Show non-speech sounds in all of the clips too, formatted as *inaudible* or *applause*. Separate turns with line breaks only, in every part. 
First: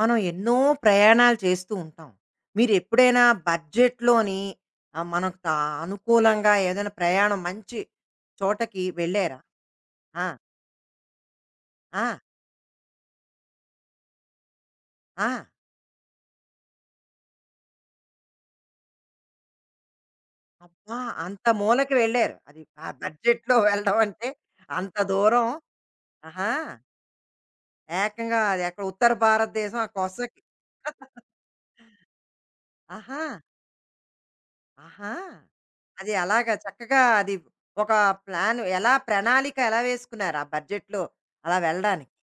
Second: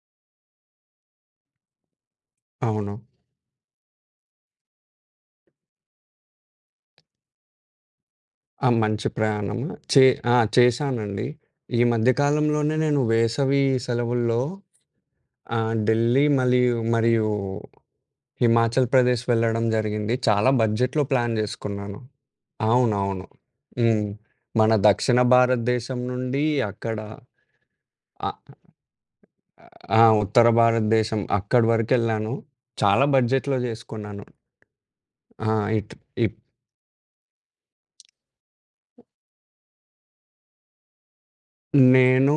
మనం ఎన్నో ప్రయాణాలు చేస్తూ ఉంటాం.
అవును.
మీరెప్పుడైనా బడ్జెట్‌లోని మనకు తా అనుకూలంగా ఏదైనా ప్రయాణం మంచి
ఆ!
చోటకి
మంచి
వెళ్ళారా?
ప్రయాణము. చే
ఆ!
ఆ! చేశానండి. ఈ
ఆ!
మధ్య కాలంలోనే నేను వేసవి సెలవుల్లో
ఆ!
ఢిల్లీ మరియు హిమాచల్ ప్రదేశ్ వెళ్ళడం జరిగింది. చాలా
అబ్బా!
బడ్జెట్‌లో ప్లాన్
అంత మూలకి
జేసుకున్నాను.
వెళ్లారు. అది ఆ
అవునవును.
బడ్జెట్‌లో వెళ్ళడం
హ్మ్.
అంటే
మన
అంత
దక్షిణ
దూరం.
భారతదేశం నుండి
ఆహా!
అక్కడ అ
ఏకంగా అది ఎక్కడ ఉత్తర భారతదేశం ఆ
ఆ!
కొసకి.
ఉత్తర భారతదేశం అక్కడి వరకెళ్ళాను. చాలా
ఆహా!
బడ్జెట్‌లో జేసుకున్నాను.
ఆహా!
ఆ! ఇట్
అది
ఇప్
అలాగా చక్కగా అది ఒక ప్లాన్ ఎలా ప్రణాళిక ఎలా వేసుకున్నారు ఆ బడ్జెట్‌లో అలా వెళ్ళడానికి?
నేను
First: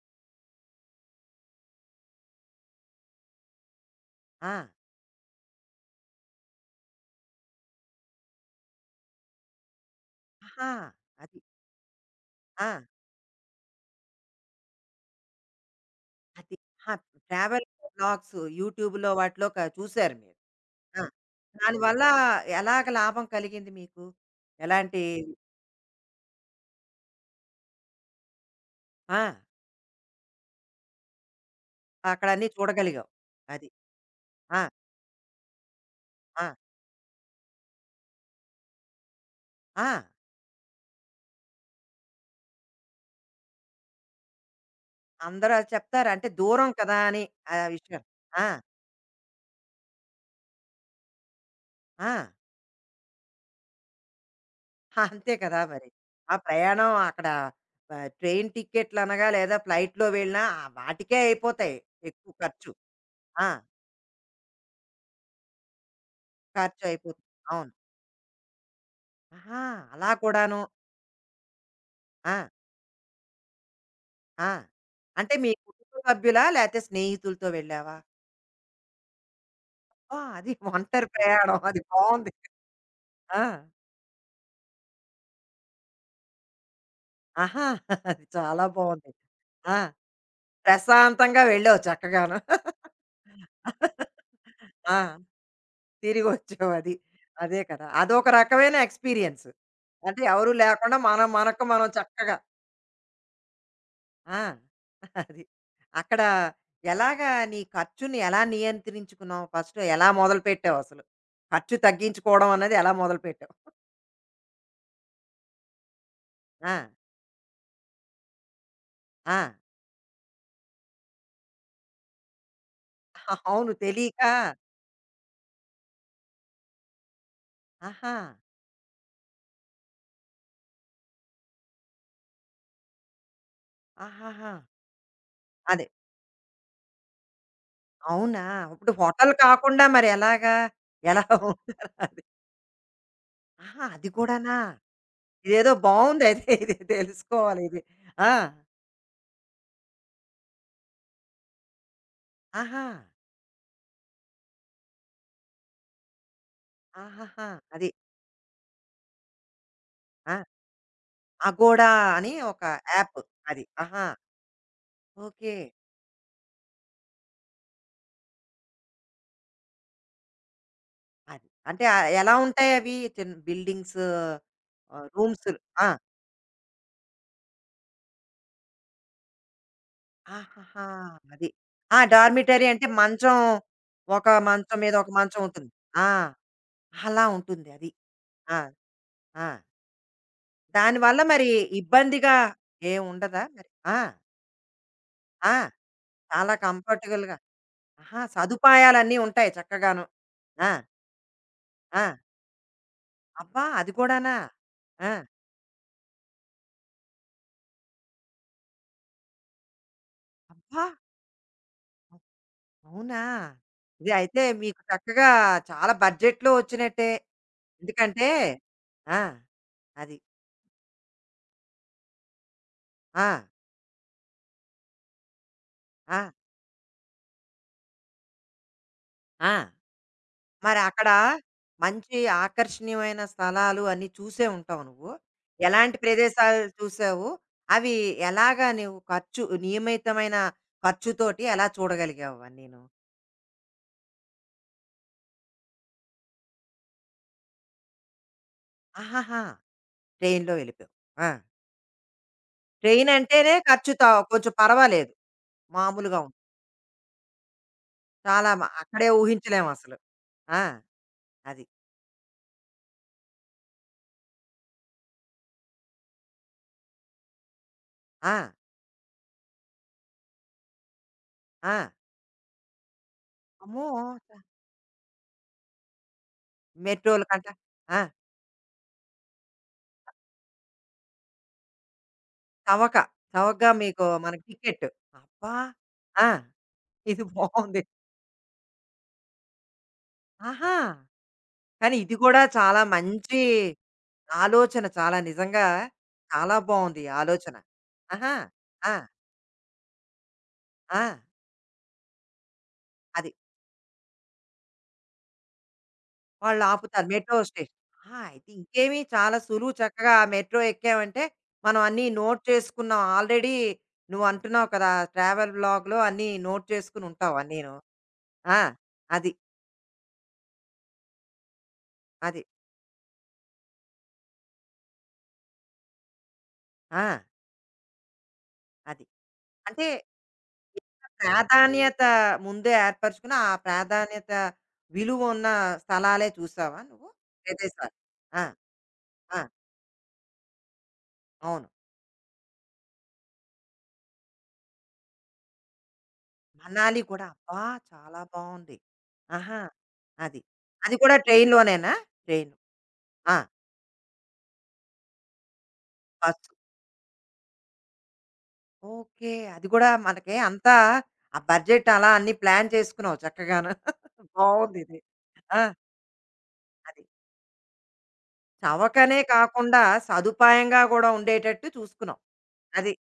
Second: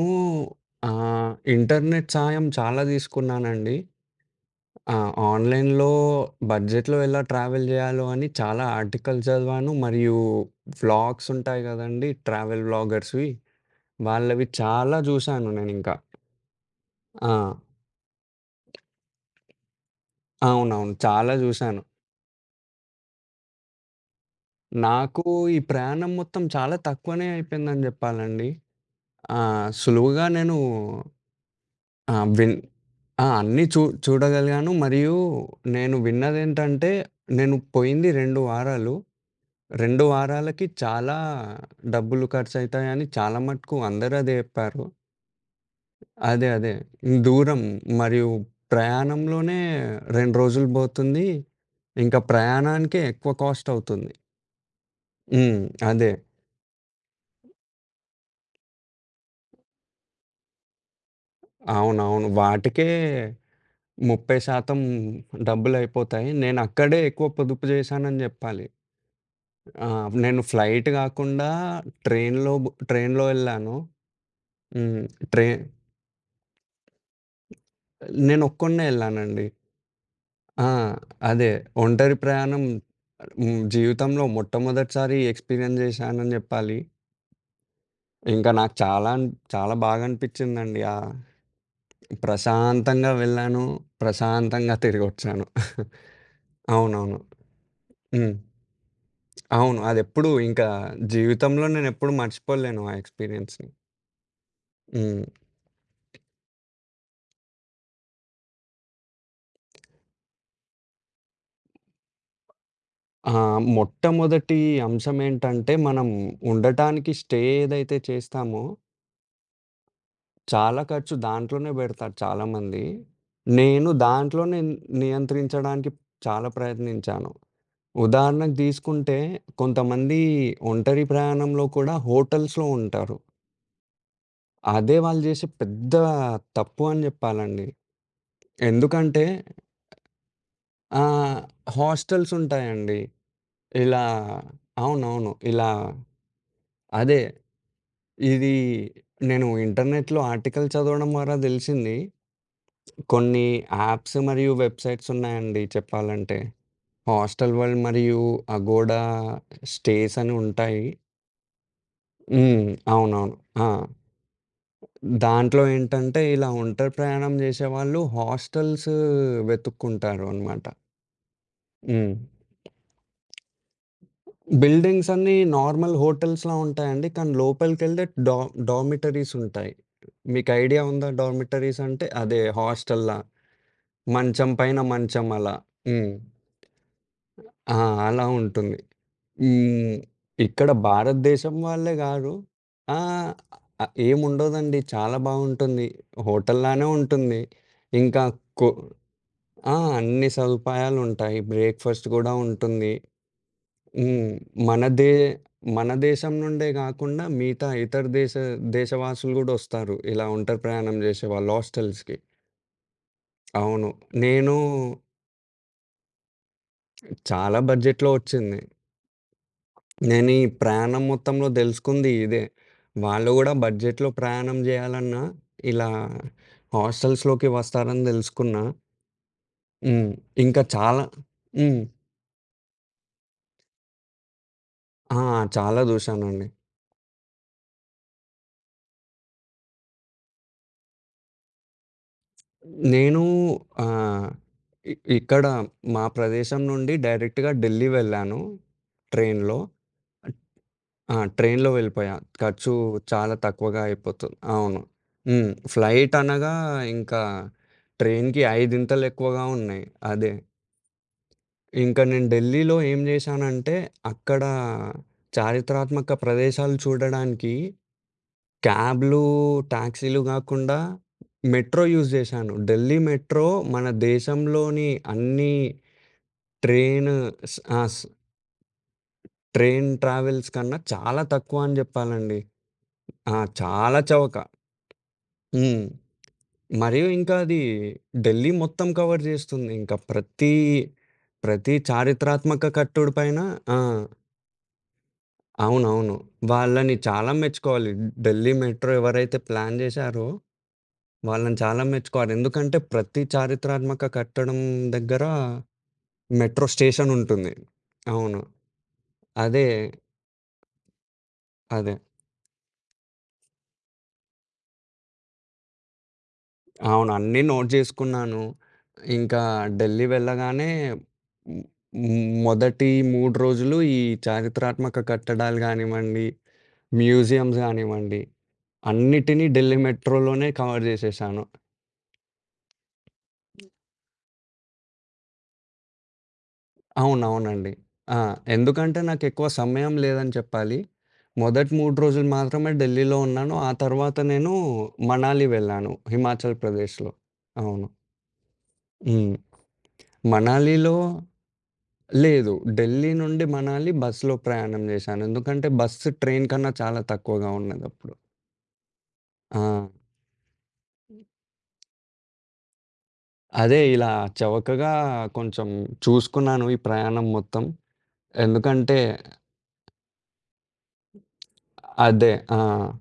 ఆహ్, ఇంటర్నెట్ సాయం చాలా తీసుకున్నానండి.
ఆ!
ఆ! ఆన్‌లైన్‌లో బడ్జెట్‌లో ఎలా ట్రావెల్ జేయాలో అని చాలా ఆర్టికల్స్ చదివాను. మరియు
ఆహా!
వ్లాగ్స్
అది.
ఉంటాయి గదండీ! ట్రావెల్
ఆ!
వ్లాగర్స్‌వి. వాళ్ళవి చాలా జూశాను నేనింకా.
అది. ఆ!
ఆ!
ట్రావెల్ బ్లాగ్స్ యూట్యూబ్‌లో వాటిలో చూసారు మీరు.
అవునవును.
ఆ!
చాలా జూశాను.
దానివల్ల ఎలాగ లాభం కలిగింది మీకు? ఎలాంటి?
నాకు ఈ ప్రయాణం మొత్తం చాలా తక్కువనే అయిపోయిందని జెప్పాలండి.
ఆ!
ఆ! సులువుగా నేను ఆ!
అక్కడన్నీ
విన్
చూడగలిగావు.
ఆ! అన్నీ
అది.
చూ
ఆ!
చూడగలిగాను. మరియు నేను
ఆ!
విన్నదేంటంటే నేను పోయింది 2 వారాలు.
ఆ!
2 వారాలకి చాలా డబ్బులు ఖర్చయితాయని చాలా మటుకు అందరూ అదే జెప్పారు.
అందరూ అది చెప్తారు. అంటే
అదే.
దూరం
అదే.
కదా అని ఆ
దూరం
విషయం.
మరియు
ఆ!
ప్రయాణంలోనే 2 రోజులు బోతుంది.
ఆ!
ఇంకా ప్రయాణానికే ఎక్కువ కాస్ట్ అవుతుంది.
అంతే
హ్మ్.
కదా మరి.
అదే.
ఆ ప్రయాణం అక్కడ ట్రైన్ టికెట్లనగా లేదా ఫ్లైట్‌లో వెళ్ళినా వాటికే అయిపోతాయి
అవునవును.
ఎక్కువ ఖర్చు.
వాటికే
ఆ!
30% డబ్బులయిపోతాయి.
ఖర్చు
నేనక్కడే ఎక్కువ
అయిపోతుంది.
పొదుపు
అవును.
జేశానని జెప్పాలి.
ఆహా!
ఆ!
అలా
నేను
కూడాను.
ఫ్లైట్ గాకుండా
ఆ!
ట్రైన్‌లో యెళ్ళాను.
ఆ!
హ్మ్.
అంటే
ట్రై
మీ కుటుంబ సభ్యులా? లేతే స్నేహితులతో వెళ్ళావా?
నేనొక్కడినే యెళ్ళానండి.
ఆ! అది
ఆ!
ఒంటరి
అదే.
ప్రయాణం. అది
ఒంటరి
బావుంది.
ప్రయాణం.
ఆ!
హ్మ్. జీవితంలో మొట్టమొదటిసారి ఎక్స్‌పీరియన్స్ చేశానని జెప్పాలి.
ఆహా! అది
ఇంకా
చాలా
నాకు చాలా
బావుంది.
అన్ చాలా
ఆ!
బాగా అనిపిచ్చిందండి.
ప్రశాంతంగా వెళ్ళావు చక్కగాను.
ప్రశాంతంగా వెళ్ళాను. ప్రశాంతంగా
ఆ!
తిరిగొచ్చాను.
తిరిగొచ్చావు అది.
అవునవును.
అదే కదా! అదొక
హ్మ్.
రకమైన ఎక్స్‌పీరియన్స్.
అవును.
అంటే
అదెప్పుడు
ఎవరు
ఇంకా
లేకుండా మనం మనకు
జీవితంలో
మనం
నేనెప్పుడు
చక్కగా.
మర్చిపోలేను ఆ ఎక్స్‌పీరియన్స్‌ని.
ఆ! *laughs*
హ్మ్.
అది. అక్కడ ఎలాగా నీ ఖర్చుని ఎలా నియంత్రించుకున్నావు? ఫస్ట్ ఎలా మొదలుపెట్టావసలు? ఖర్చు తగ్గించుకోవడం అన్నది ఎలా
ఆ!
మొదలుపెట్టావు?
మొట్టమొదటి అంశం ఏంటంటే, మనం
ఆ!
ఉండటానికి స్టే ఏదైతే చేస్తామో
ఆ!
చాలా ఖర్చు దాంట్లోనే బెడతారు చాలామంది.
అవును.
నేను
తెలీక.
దాంట్లోనే నియంత్రించడానికి చాలా ప్రయత్నించాను.
ఆహా!
ఉదాహరణకు తీసుకుంటే కొంతమంది ఒంటరి ప్రయాణంలో కూడా హోటల్స్‌లో ఉంటారు.
ఆహాహా!
అదే వాళ్ళు చేసే
అదే.
పెద్ద తప్పు అని జెప్పాలండి.
అవునా? ఇప్పుడు
ఎందుకంటే
హోటల్ కాకుండా మరెలాగా? ఎలా?
ఆహ్, హాస్టల్స్ ఉంటాయండి.
ఆహా!
ఇలా
అది కూడానా?
అవునవును. ఇలా
ఇదేదో బావుందయితే *laughs* ఇది
అదే.
తెలుసుకోవాలి ఇది. ఆ!
ఇది నేను ఇంటర్నెట్‌లో ఆర్టికల్ చదవడం ద్వారా దెలిసింది.
ఆహా!
కొన్ని యాప్స్ మరియు వెబ్‌సైట్స్ ఉన్నాయండి చెప్పాలంటే.
ఆహాహా!
హాస్టల్ వరల్డ్
అది.
మరియు అగోడా స్టేస్ అని
ఆ!
ఉంటాయి.
అగోడా అని ఒక
హ్మ్.
యాప్.
అవునవును.
అది.
ఆ!
ఆహా! ఓకే.
దాంట్లో ఏంటంటే ఇలా ఒంటరి ప్రయాణం చేసేవాళ్ళు హాస్టల్స్ వెతుక్కుంటారు అన్నమాట.
అది. అంటే
హ్మ్.
ఎలా ఉంటాయవి? బిల్డింగ్స్?
బిల్డింగ్స్ అన్నీ
రూమ్స్? ఆ!
నార్మల్ హోటల్స్‌లా ఉంటాయండి. కానీ లోపలికెళ్తే డార్మిటరీస్ ఉంటాయి. మీకు ఐడియా
ఆహాహా!
ఉందా
అది.
డార్మిటరీస్
ఆ!
అంటే? అదే
డార్మిటరీ అంటే
హాస్టల్‌లా
మంచం, ఒక
మంచం
మంచం
పైన
మీద ఒక
మంచం
మంచం
అలా.
ఉంటుంది. ఆ!
హ్మ్.
అలా ఉంటుంది
ఆ!
అది.
అలా
ఆ!
ఉంటుంది.
ఆ!
ఈ ఇక్కడ
దానివల్ల మరి
భారతదేశం వాళ్ళే గాదు.
ఇబ్బందిగా
ఆహ్,
ఏముండదా మరి?
ఆహ్,
ఆ!
ఏముండదండి. చాలా
ఆ!
బావుంటుంది.
చాలా
హోటల్లానే
కంఫర్టబుల్‌గా?
ఉంటుంది.
ఆహా!
ఇంకా కొ
సదుపాయాలన్నీ ఉంటాయి
ఆ!
చక్కగాను.
అన్ని
ఆ!
సదుపాయాలుంటాయి.
ఆ!
బ్రేక్‌ఫాస్ట్ గూడా ఉంటుంది.
అబ్బా! అది
హ్మ్.
కూడానా?
మనదే
ఆ!
మన దేశం నుండే గాకుండా మిగతా ఇతర దేశవాసులు గూడా ఒస్తారు. ఇలా ఒంటరి
అబ్బా!
ప్రయాణం జేసేవాళ్ళు హాస్టల్స్‌కి.
అవునా!
అవును.
ఇది అయితే
నేను
మీకు చక్కగా చాలా బడ్జెట్‌లో వచ్చినట్టే.
చాలా బడ్జెట్‌లో
ఎందుకంటే
ఒచ్చింది.
ఆ! అది.
నేను ఈ ప్రయాణం మొత్తంలో దెలుసుకుంది ఇదే.
ఆ!
వాళ్ళు గూడా బడ్జెట్‌లో ప్రయాణం జేయాలన్నా, ఇలా
ఆ!
హాస్టల్స్‌లోకి వస్తారని దెలుసుకున్నా.
ఆ!
హ్మ్. ఇంకా
మరి
చాలా
అక్కడ
హ్మ్.
మంచి ఆకర్షణీయమైన స్థలాలు అన్నీ చూసే ఉంటావు నువ్వు.
ఆ! చాలా
ఎలాంటి
జూశానండి.
ప్రదేశాలు చూసావు? అవి ఎలాగా నువ్వు ఖర్చు నియమితమైన ఖర్చుతోటి ఎలా చూడగలిగావు అవన్నీను?
నేను ఆహ్, ఇ ఇక్కడ మా ప్రదేశం నుండి డైరెక్ట్‌గా ఢిల్లీ వెళ్ళాను
ఆహాహా!
ట్రైన్‌లో.
ట్రైన్‌లో వెళ్ళిపోయావు.
ఆ!
ఆ!
ట్రైన్‌లో వెళ్ళిపోయా. ఖర్చు
ట్రైన్
చాలా
అంటేనే
తక్కువగా
ఖర్చు త
అయిపోతుంది.
కొంచెం
అవును.
పర్వాలేదు.
హ్మ్. ఫ్లైట్
మామూలుగా
అనగా ఇంకా ట్రైన్‌కి
చాలా మ
ఐదింతలు
అక్కడే
ఎక్కువగా ఉన్నాయి.
ఊహించలేమసలు.
అదే.
ఆ! అది.
ఇంకా నేను ఢిల్లీలో ఏం చేశానంటే, అక్కడ చారిత్రాత్మక ప్రదేశాలు చూడడానికి
ఆ!
క్యాబ్‌లు, టాక్సీలు కాకుండా
ఆ!
మెట్రో యూజ్ చేశాను. ఢిల్లీ మెట్రో మన
అమ్మో!
దేశంలోని అన్ని ట్రైన్
మెట్రోల కంట
స్ ఆహ్, స్
ఆ!
ట్రైన్ ట్రావెల్స్ కన్నా చాలా తక్కువ అని చెప్పాలండి.
చవక.
ఆ!
చవకగా
చాలా
మీకు
చవక.
మనకి టికెట్. అబ్బా!
హ్మ్.
ఆ!
మరియు
ఇది
ఇంకా అది
బావుంది.
ఢిల్లీ మొత్తం కవర్ జేస్తుంది. ఇంకా
ఆహా!
ప్రతి
కానీ ఇది కూడా
చారిత్రాత్మక
చాలా
కట్టడి పైన
మంచి
ఆ!
ఆలోచన. చాలా నిజంగా
అవునవును.
చాలా
వాళ్ళని
బావుంది ఈ
చాలా
ఆలోచన.
మెచ్చుకోవాలి.
ఆహా!
ఢిల్లీ మెట్రో
ఆ!
ఎవరైతే ప్లాన్ జేశారో
ఆ!
వాళ్ళని చాలా మెచ్చుకోవాలి. ఎందుకంటే ప్రతి
అది.
చారిత్రాత్మక కట్టడం దగ్గర
వాళ్ళు
మెట్రో
ఆపుతారు
స్టేషన్
మెట్రో
ఉంటుంది.
స్టేషన్. ఆ!
అవును.
అయితే ఇంకేమి చాలా
అదే.
సులువు, చక్కగా మెట్రో ఎక్కామంటే, మనం
అదే.
అన్నీ నోట్ చేసుకున్నాం. ఆల్రెడీ నువ్వు అంటున్నావు కదా! ట్రావెల్ బ్లాగ్‌లో అన్నీ నోట్ చేసుకొని
అవును.
ఉంటావు
అన్నీ నోట్
అన్నీను.
జేసుకున్నాను.
ఆ! అది.
ఇంకా ఢిల్లీ వెళ్ళగానే హ్మ్, హ్మ్,
అది.
మొదటి 3 రోజులు ఈ చారిత్రాత్మక కట్టడాలు గానివ్వండి,
ఆ!
మ్యూజియంస్ గానివ్వండి,
అది.
అన్నిటిని ఢిల్లీ
అంటే
మెట్రోలోనే కవర్ జేసేశాను.
ప్రాధాన్యత ముందే ఏర్పరచుకుని, ఆ ప్రాధాన్యత విలువ ఉన్న స్థలాలే చూసావా నువ్వు?
అవునవునండి.
ప్రదేశాలు.
ఆ!
ఆ!
ఎందుకంటే
ఆ!
నాకెక్కువ సమయం లేదని చెప్పాలి.
అవును.
మొదటి 3 రోజులు మాత్రమే ఢిల్లీలో ఉన్నాను. ఆ తర్వాత నేను మనాలి వెళ్ళాను హిమాచల్
మనాలి
ప్రదేశ్‌లో.
కూడా అబ్బా!
అవును.
చాలా బావుంది.
హ్మ్.
ఆహా! అది.
మనాలిలో
అది కూడా ట్రైన్‌లోనేనా?
లేదు.
ట్రైన్.
ఢిల్లీ
ఆ!
నుండి మనాలి బస్‌లో ప్రయాణం జేశాను. ఎందుకంటే బస్సు ట్రైన్
ఖర్చు.
కన్నా చాలా తక్కువగా ఉన్నదప్పుడు.
ఓకే.
ఆ!
అది కూడా మనకి అంతా ఆ బడ్జెట్ అలా అన్నీ ప్లాన్ చేసుకున్నావు చక్కగాను.
అదే ఇలా
*laughs*
చవకగా
బావుందిది. ఆ!
కొంచెం చూసుకున్నాను ఈ
అది.
ప్రయాణం మొత్తం. ఎందుకంటే
చవకనే కాకుండా సదుపాయంగా గూడా ఉండేటట్టు చూసుకున్నావు.
అదే. ఆ!
అది.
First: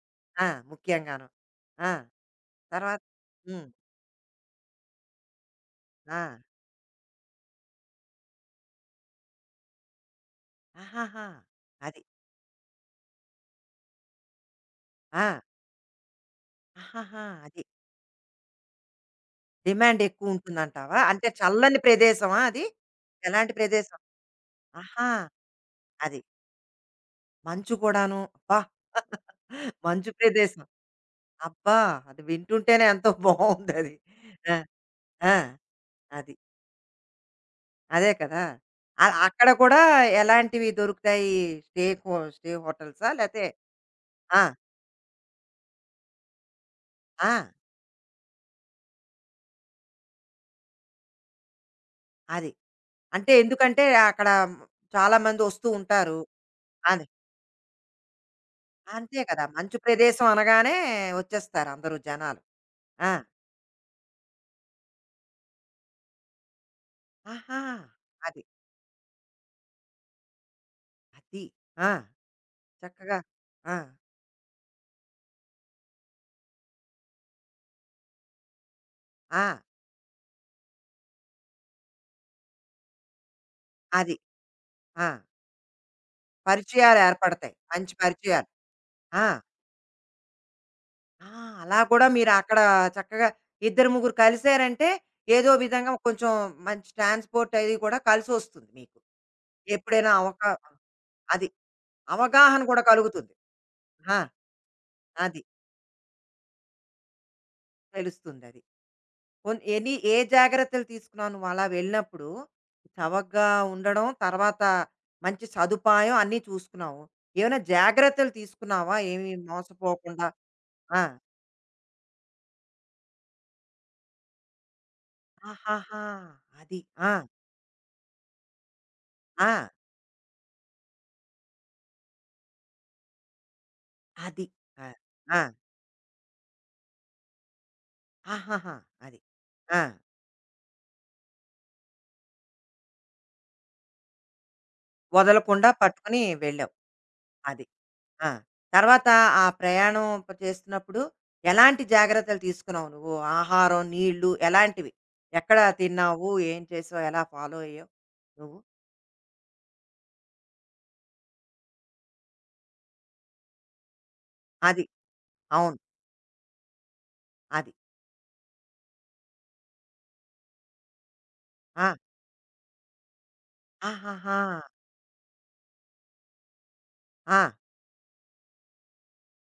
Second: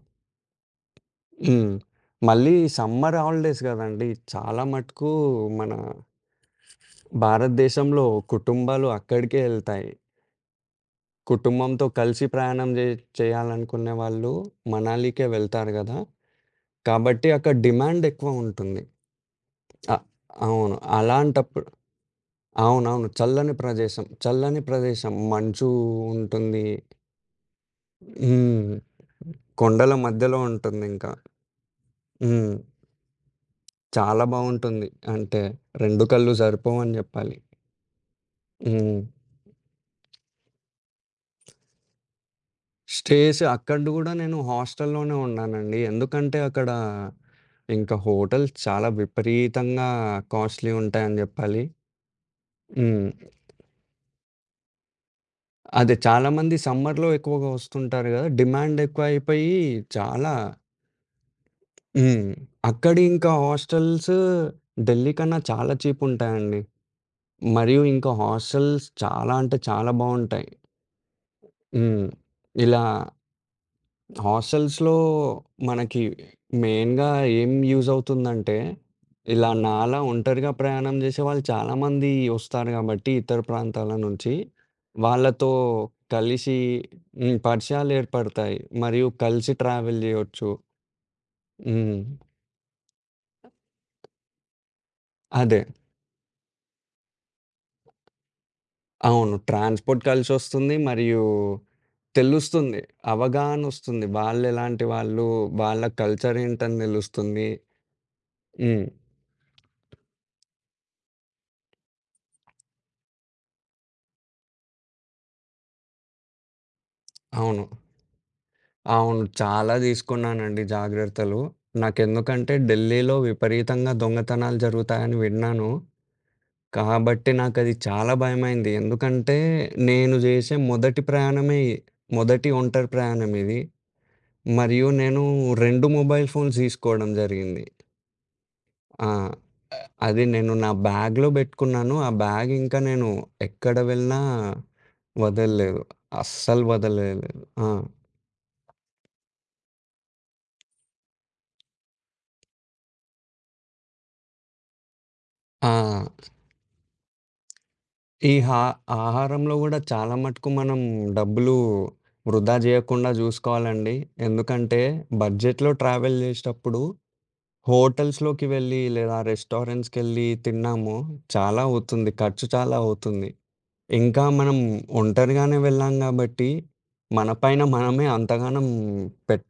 ఆ! ముఖ్యంగాను.
హ్మ్.
ఆ!
మళ్ళీ
తర్వాత.
సమ్మర్ హాలిడేస్
హ్మ్.
గదండీ! చాలా మటుకు మన
ఆ!
భారతదేశంలో కుటుంబాలు అక్కడికే ఎళ్తాయి.
ఆహాహా!
కుటుంబంతో
అది.
కలిసి ప్రయాణం జే చేయాలనుకునే వాళ్ళు
ఆ!
మనాలికే వెళ్తారు గదా!
ఆహాహా!
కాబట్టి అక్కడ
అది.
డిమాండ్ ఎక్కువ ఉంటుంది. అ
డిమాండ్
అవును.
ఎక్కువుంటుందంటావా? అంటే
అలాంటప్పుడు
చల్లని ప్రదేశమా అది?
అవునవును.
ఎలాంటి
చల్లని
ప్రదేశం?
ప్రదేశం. చల్లని
ఆహా!
ప్రదేశం. మంచు
అది.
ఉంటుంది.
మంచు కూడాను. అబ్బా!
హ్మ్. కొండల
మంచు
మధ్యలో
ప్రదేశం.
ఉంటుందింకా.
అబ్బా! అది
హ్మ్.
వింటుంటేనే ఎంతో బావుందది.
చాలా
ఆ!
బావుంటుంది.
ఆ!
అంటే 2 కళ్ళు
అది.
సరిపోవని జెప్పాలి.
అదే కదా!
హ్మ్.
అ అక్కడ కూడా ఎలాంటివి దొరుకుతాయి? స్టే హోటల్సా?
స్టేస్
లేతే
అక్కడ గూడా నేను
ఆ!
హాస్టల్‌లోనే ఉన్నానండి. ఎందుకంటే అక్కడ
ఆ!
ఇంకా హోటల్స్ చాలా విపరీతంగా కాస్ట్‌లీ ఉంటాయని జెప్పాలి.
అది.
హ్మ్.
అంటే ఎందుకంటే అక్కడ చాలా మందొస్తూ
అదే.
ఉంటారు.
చాలామంది
అది.
సమ్మర్‌లో ఎక్కువగా వస్తుంటారు గదా! డిమాండ్
అంతే కదా!
ఎక్కువైపోయి
మంచు ప్రదేశం
చాలా.
అనగానే వచ్చేస్తారు అందరూ
హ్మ్.
జనాలు.
అక్కడి
ఆ!
ఇంకా హాస్టల్స్ ఢిల్లీ కన్నా చాలా చీప్ ఉంటాయండి.
ఆహా!
మరియు ఇంకా
అది.
హాస్టల్స్ చాలా అంటే చాలా బావుంటాయి.
అది. ఆ!
హ్మ్. ఇలా
చక్కగా. ఆ!
హాస్టల్స్‌లో మనకి మెయిన్‌గా ఏం యూజ్ అవుతుందంటే,
ఆ!
ఇలా హ్మ్. నాలా ఒంటరిగా ప్రయాణం చేసే వాళ్ళు చాలామంది వస్తారు కాబట్టి ఇతర ప్రాంతాల
అది.
నుంచి.
ఆ!
వాళ్ళతో కలిసి హ్మ్.
పరిచయాలేర్పడతాయి.
పరిచయాలు
మంచి పరిచయాలు.
ఏర్పడతాయి. మరియు
ఆ!
కలిసి ట్రావెల్ చేయొచ్చు.
ఆ! అలా
హ్మ్.
కూడా మీరక్కడ చక్కగా ఇద్దరు ముగ్గురు కలిసారంటే, ఏదో
అదే.
విధంగా కొంచెం మంచి ట్రాన్స్‌పోర్ట్ అది కూడా కలిసొస్తుంది మీకు.
అవును. ట్రాన్స్‌పోర్ట్
ఎప్పుడైనా అవకా
కలిసొస్తుంది. మరియు
అది. అవగాహన
తెలుస్తుంది.
కూడా కలుగుతుంది.
అవగాహనొస్తుంది.
ఆ!
వాళ్ళెలాంటి వాళ్ళు,
అది.
వాళ్ళ కల్చర్ ఏంటని తెలుస్తుంది.
తెలుస్తుందది.
హ్మ్.
ఎన్ని ఏ జాగ్రత్తలు తీసుకున్నావు నువ్వలా వెళ్ళినప్పుడు? చవకగా ఉండడం, తర్వాత మంచి సదుపాయం అన్నీ చూసుకున్నావు. ఏమైనా
అవును.
జాగ్రత్తలు తీసుకున్నావా?
అవును.
ఏమి
చాలా
మోసపోకుండా?
తీసుకున్నానండి
ఆ!
జాగ్రత్తలు. నాకెందుకంటే ఢిల్లీలో విపరీతంగా దొంగతనాలు జరుగుతాయని విన్నాను.
ఆహాహా! అది. ఆ!
కాబట్టి నాకది చాలా భయమైంది. ఎందుకంటే
ఆ!
నేను చేసే మొదటి ప్రయాణమే ఇ- మొదటి ఒంటరి ప్రయాణం ఇది.
అది.
మరియు
ఆ!
నేను
ఆ!
2 మొబైల్ ఫోన్స్ తీసుకోవడం జరిగింది.
ఆహాహా!
ఆ!
అది. ఆ!
అది నేను నా బ్యాగ్‌లో పెట్టుకున్నాను. ఆ బ్యాగ్ ఇంకా నేను ఎక్కడ వెళ్ళినా
వదలకుండా
వదలలేదు.
పట్టుకొని
అస్సలు
వెళ్ళావు.
వదలలేదు.
అది.
ఆ!
ఆ! తర్వాత ఆ ప్రయాణం ప చేస్తున్నప్పుడు ఎలాంటి జాగ్రత్తలు తీసుకున్నావు నువ్వు? ఆహారం, నీళ్ళు ఎలాంటివి? ఎక్కడ
ఆ!
తిన్నావు? ఏం చేసావు? ఎలా ఫాలో అయ్యావు
ఈ
నువ్వు?
హా ఆహారంలో గూడా చాలా మటుకు మనం డబ్బులు వృధా జేయకుండా జూసుకోవాలండి. ఎందుకంటే,
అది.
బడ్జెట్‌లో
అవును.
ట్రావెల్ జేసేటప్పుడు
అది.
హోటల్స్‌లోకి వెళ్ళి, లేదా రెస్టారెంట్స్‌కెళ్ళి తిన్నాము చాలా
ఆ!
అవుతుంది. ఖర్చు చాలా అవుతుంది. ఇంకా
ఆహాహా!
మనం ఒంటరిగానే వెళ్ళాం గాబట్టి, మన
ఆ!
పైన మనమే అంతగానం పెట్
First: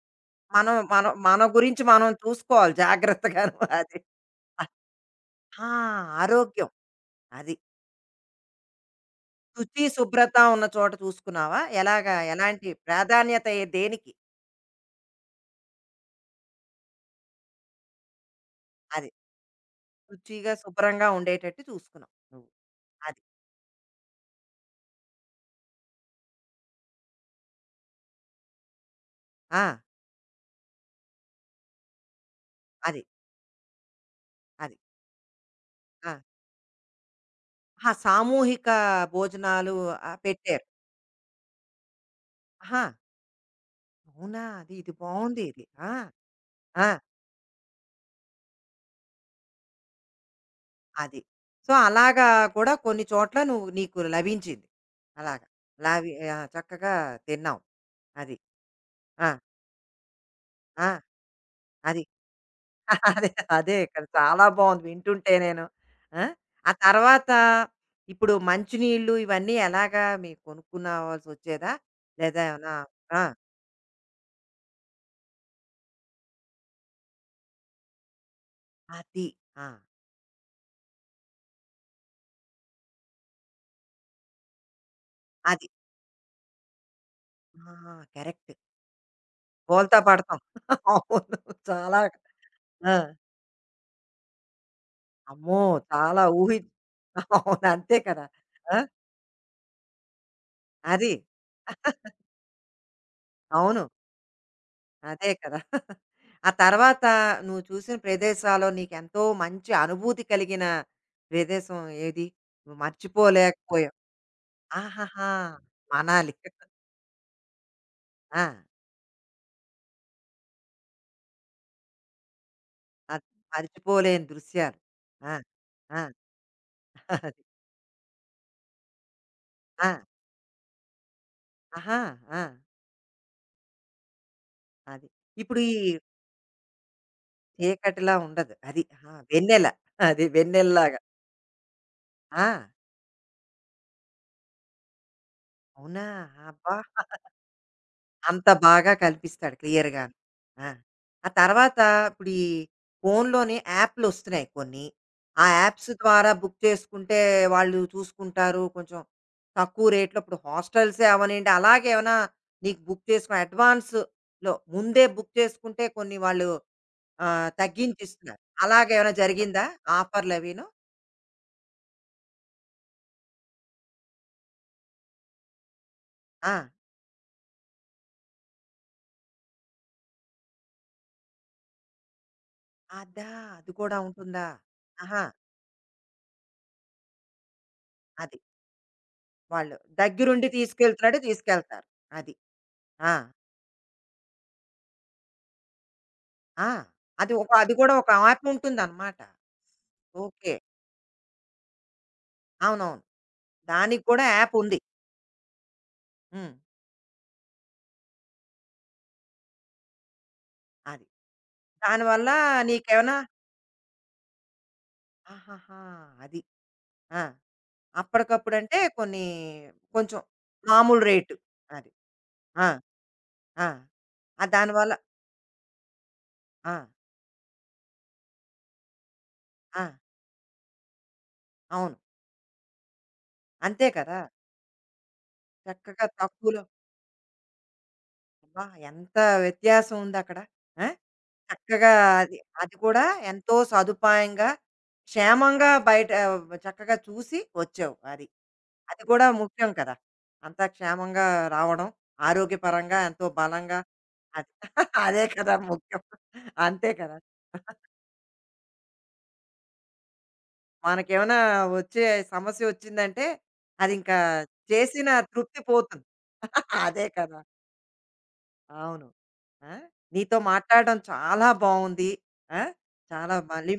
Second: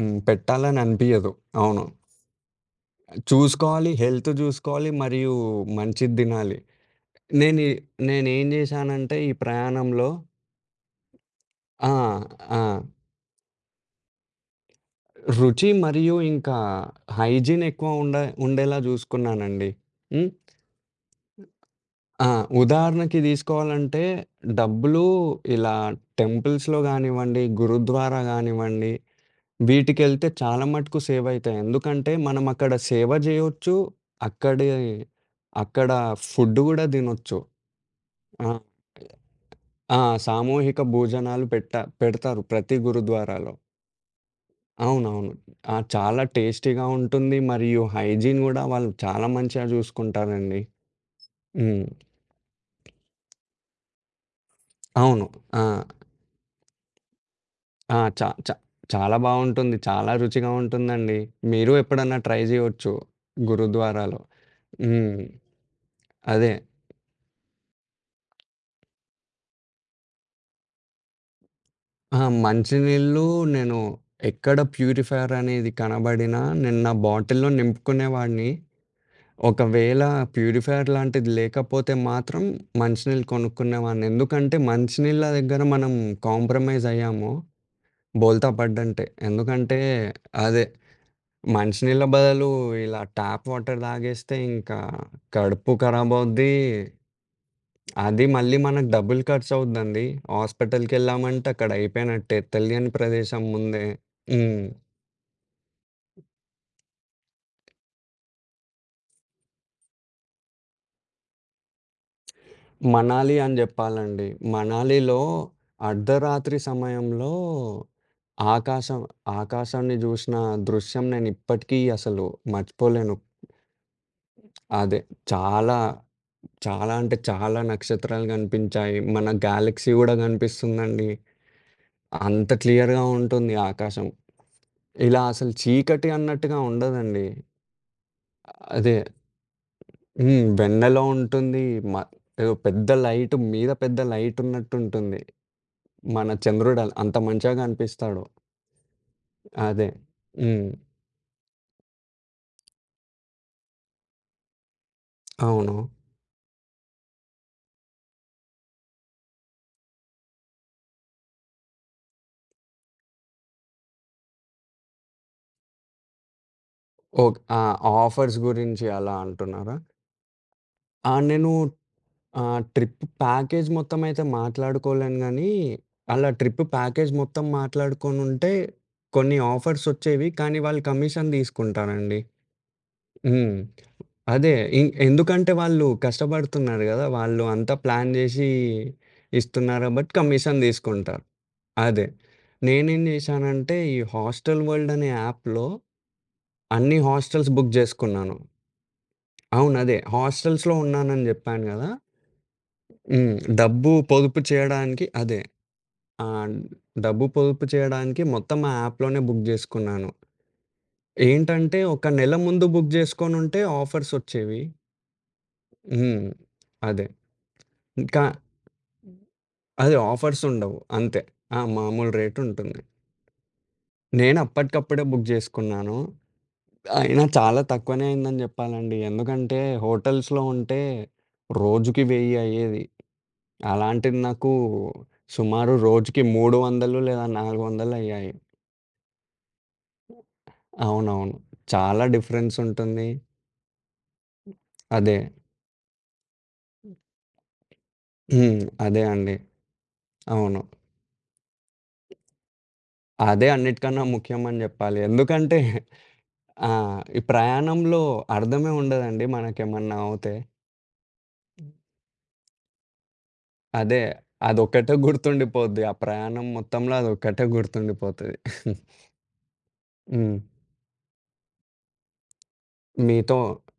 హ్మ్.
మనం
పెట్టాలని
మనం
అనిపియదు.
మన గురించి
అవును.
మనం చూసుకోవాలి జాగ్రత్తగాను
చూసుకోవాలి,
అది.
హెల్త్ జూసుకోవాలి, మరియు
ఆ!
మంచిది దినాలి.
ఆరోగ్యం. అది.
నేనీ నేనేం జేశానంటే, ఈ
శుచి,
ప్రయాణంలో
శుభ్రత ఉన్న చోట చూసుకున్నావా?
ఆ!
ఎలాగా ఎలాంటి
ఆ!
ప్రాధాన్యత ఏ దేనికి?
రుచి మరియు ఇంకా హైజీన్ ఎక్కువ ఉండ ఉండేలా
అది.
చూసుకున్నానండి. హ్మ్.
రుచిగా, శుభ్రంగా ఉండేటట్టు చూసుకున్నావు
ఆ!
నువ్వు.
ఉదాహరణకి
అది.
తీసుకోవాలంటే డబ్బులు ఇలా టెంపుల్స్‌లో గానివ్వండి, గురుద్వారా గానివ్వండి,
ఆ!
వీటికెళ్తే చాలా మటుకు సేవ్ అయితాయి. ఎందుకంటే మనం అక్కడ
అది.
సేవ జేయొచ్చు. అక్కడి
అది.
అక్కడ
ఆ!
ఫుడ్ గూడా తినొచ్చు.
ఆహా!
ఆ!
సామూహిక భోజనాలు
ఆ!
పెట్టారు.
సామూహిక భోజనాలు పెట్ట పెడతారు ప్రతి
ఆహా!
గురుద్వారాలో.
అవునా! అది ఇది
అవునవును.
బావుంది ఇది.
ఆ!
ఆ!
చాలా టేస్టీగా
ఆ!
ఉంటుంది. మరియు హైజీన్ గూడా వాళ్ళు చాలా మంచిగా చూసుకుంటారండి.
అది. సో,
హ్మ్.
అలాగా కూడా కొన్ని చోట్ల నువ్వు నీకు లభించింది.
అవును.
అలాగా.
ఆ!
లావి ఆ! చక్కగా తిన్నావు.
ఆ! చా
అది.
చా చాలా
ఆ!
బావుంటుంది. చాలా రుచిగా
ఆ!
ఉంటుందండి. మీరు
అది.
ఎప్పుడన్నా ట్రై జేయొచ్చు
అదే. అదే కదా!
గురుద్వారాలో.
చాలా బావుంది
హ్మ్.
వింటుంటే నేను. ఆ!
అదే.
ఆ తర్వాత ఇప్పుడు మంచినీళ్ళు ఇవన్నీ ఎలాగా మీరు కొనుక్కునవాల్సొచ్చేదా?
ఆ!
లేదా ఏమన్నా? ఆ!
మంచినీళ్ళు నేను ఎక్కడ ప్యూరిఫైయర్ అనేది కనబడినా నేను నా బాటిల్‌లో నింపుకునేవాడిని.
అది. ఆ!
ఒకవేళ ప్యూరిఫైయర్ లాంటిది లేకపోతే మాత్రం మంచినీళ్ళు కొనుక్కునేవాడిని. ఎందుకంటే, మంచినీళ్ళ దగ్గర
అది.
మనం కాంప్రమైజ్ అయ్యాము
ఆ!
బోల్తా
కరెక్ట్.
పడ్డంటే. ఎందుకంటే,
బోల్తా పడతాం.
అదే
అవును. చాలా.
మంచినీళ్ళ బదులు
ఆ!
ఇలా ట్యాప్ వాటర్ తాగేస్తే ఇంకా
అమ్మో!
కడుపు ఖరాబ్
చాలా
అవుద్ది.
ఊహి అవును. అంతే
అది
కదా!
మళ్ళీ
ఆ!
మనకు డబ్బులు ఖర్చవుద్దండి.
అది.
హాస్పిటల్‌కెళ్ళామంటే అక్కడ అయిపోయినట్టే తెలియని ప్రదేశం
అవును.
ముందే. హ్మ్.
అదే కదా! *laughs* ఆ తర్వాత నువ్వు చూసిన ప్రదేశాల్లో నీకెంతో మంచి అనుభూతి కలిగిన ప్రదేశం ఏది? నువ్వు
మనాలి అని
మర్చిపోలేకపోయావు.
జెప్పాలండి. మనాలిలో
ఆహాహా! మనాలి.
అర్ధరాత్రి సమయంలో
ఆ!
ఆకాశం ఆకాశాన్ని జూసిన దృశ్యం నేనిప్పటికీ అసలు మర్చిపోలేను.
అది మరిచిపోలేని దృశ్యాలు.
అదే
ఆ!
చాలా,
ఆ!
చాలా
*laughs*
అంటే
అది.
చాలా నక్షత్రాలు గనిపించాయి. మన
ఆ!
గ్యాలక్సీ గూడా గనిపిస్తుందండి.
ఆహా! ఆ!
అంత క్లియర్‌గా ఉంటుంది ఆకాశం.
అది.
ఇలా అసలు
ఇప్పుడు ఈ
చీకటి అన్నట్టుగా ఉండదండి.
చీకటిలా ఉండదు. అది.
అదే
ఆ! వెన్నెల. అది
హ్మ్. వెన్నెల
వెన్నెల్లాగా.
ఉంటుంది. మ
ఆ!
ఏదో పెద్ద లైట్ మీద పెద్ద లైట్ ఉన్నట్టుంటుంది.
అవునా?
మన
అబ్బా!
చంద్రుడు అంత మంచిగా కనిపిస్తాడు.
అంత బాగా కల్పిస్తాడు
అదే.
క్లియర్‌గాను. ఆ!
హ్మ్.
ఆ తర్వాత ఇప్పుడు ఈ ఫోన్‌లోనే యాప్‌లొస్తున్నాయి కొన్ని. ఆ
అవును.
యాప్స్ ద్వారా బుక్ చేసుకుంటే వాళ్ళు చూసుకుంటారు. కొంచెం తక్కువ రేట్‌లో ఇప్పుడు హాస్టల్సే అవ్వనియండి అలాగే ఏమైనా నీకు బుక్ చేసుకొని అడ్వాన్స్‌లో ముందే బుక్ చేసుకుంటే కొన్ని వాళ్ళు
ఓకే. ఆ! ఆఫర్స్
తగ్గించిస్తున్నారు.
గురించి
అలాగేమైనా
అలా
జరిగిందా?
అంటున్నారా?
ఆఫర్‌లవీను?
ఆ! నేను ట్రిప్ ప్యాకేజ్ మొత్తం అయితే మాట్లాడుకోలేను గానీ, అలా
ఆ!
ట్రిప్ ప్యాకేజ్ మొత్తం మాట్లాడుకొనుంటే కొన్ని ఆఫర్స్ వచ్చేవి. కానీ వాళ్ళు కమిషన్ తీసుకుంటారండి.
అదా!
హ్మ్.
అది కూడా ఉంటుందా?
అదే.
ఆహా!
ఎందుకంటే వాళ్ళు కష్టపడుతున్నారు గదా! వాళ్ళు అంతా ప్లాన్
అది.
జేసి
వాళ్ళు
ఇస్తున్నారు కాబట్టి
దగ్గరుండి
కమిషన్ తీసుకుంటారు.
తీసుకెళ్తారు.
అదే.
అది.
నేనేం
ఆ!
జేశానంటే, ఈ హాస్టల్ వరల్డ్ అనే యాప్‌లో
ఆ!
అన్ని
అది ఒక
హాస్టల్స్ బుక్
అది కూడా ఒక
జేసుకున్నాను.
యాప్ ఉంటుందనమాట.
అవును. అదే.
ఓకే.
హాస్టల్స్‌లో ఉన్నానని జెప్పాను గదా!
అవునవును.
హ్మ్. డబ్బు
దానికి కూడా
పొదుపు
యాప్ ఉంది.
చేయడానికి అదే. ఆ!
హ్మ్.
డబ్బు పొదుపు చేయడానికి మొత్తం ఆ యాప్‌లోనే బుక్ జేసుకున్నాను.
అది.
ఏంటంటే, ఒక
దానివల్ల
నెల ముందు బుక్
నీకేమైనా?
జేసుకోనుంటే ఆఫర్సొచ్చేవి.
ఆహాహా!
హ్మ్.
అది.
అదే.
ఆ!
ఇంకా
అప్పటికప్పుడంటే కొన్ని
అదే
కొంచెం
ఆఫర్సుండవు.
మామూలు
అంతే.
రేటు.
ఆ!
అది.
మామూలు
ఆ!
రేటుంటుంది.
ఆ!
నేను
ఆ దానివల్ల
అప్పటికప్పుడే బుక్ జేసుకున్నాను.
ఆ!
అయినా చాలా తక్కువనే అయిందని జెప్పాలండి. ఎందుకంటే
ఆ!
హోటల్స్‌లో ఉంటే
అవును.
రోజుకి 1000 అయ్యేది.
అంతే
అలాంటిది
కదా!
నాకు సుమారు
చక్కగా
రోజుకి
తక్కువలో.
300 లేదా 400 అయ్యాయి.
అబ్బా! ఎంత వ్యత్యాసం ఉందక్కడ. ఆ!
అవునవును.
చక్కగా
చాలా
అది
డిఫరెన్స్
అది కూడా
ఉంటుంది.
ఎంతో సదుపాయంగా,
అదే.
క్షేమంగా బయట ఆ, చక్కగా చూసి వచ్చావు. అది.
హ్మ్.
అది
అదే
కూడా
అండి.
ముఖ్యం కదా!
అవును.
అంతా క్షేమంగా రావడం, ఆరోగ్యపరంగా ఎంతో
అదే
బలంగా
అన్నిటికన్నా
అది
ముఖ్యమని
*laughs*
జెప్పాలి.
అదే కదా
ఎందుకంటే
ముఖ్యం.
ఆ!
అంతే కదా!
ఈ ప్రయాణంలో అర్థమే ఉండదండి మనకేమన్నా అవుతే.
మనకేమైనా వచ్చే సమస్య వచ్చిందంటే,
అదే.
అదింకా
అదొక్కటే
చేసిన తృప్తి
గుర్తుండిపోద్ది. ఆ
పోతుంది.
ప్రయాణం
*laughs*
మొత్తంలో
అదే కదా!
అదొక్కటే గుర్తుండిపోతది.
అవును.
*laughs*
ఆ!
హ్మ్.
నీతో మాట్లాడడం చాలా బావుంది. ఆ!
మీతో
చాలా మళ్ళీ.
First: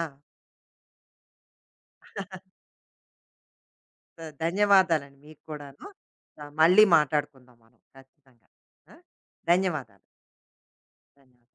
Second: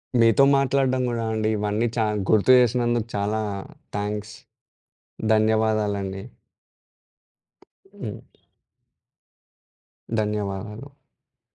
ఆ!
మీతో మాట్లాడడం గూడా అండి. ఇవన్నీ చా గుర్తు చేసినందుకు చాలా థాంక్స్.
ధన్యవాదాలండి మీకు కూడాను.
ధన్యవాదాలండి.
ఆ, మళ్ళీ మాట్లాడుకుందాం మనం
హ్మ్.
ఖచ్చితంగా. ఆ! ధన్యవాదాలు.
ధన్యవాదాలు.
ధన్యవాదాలు.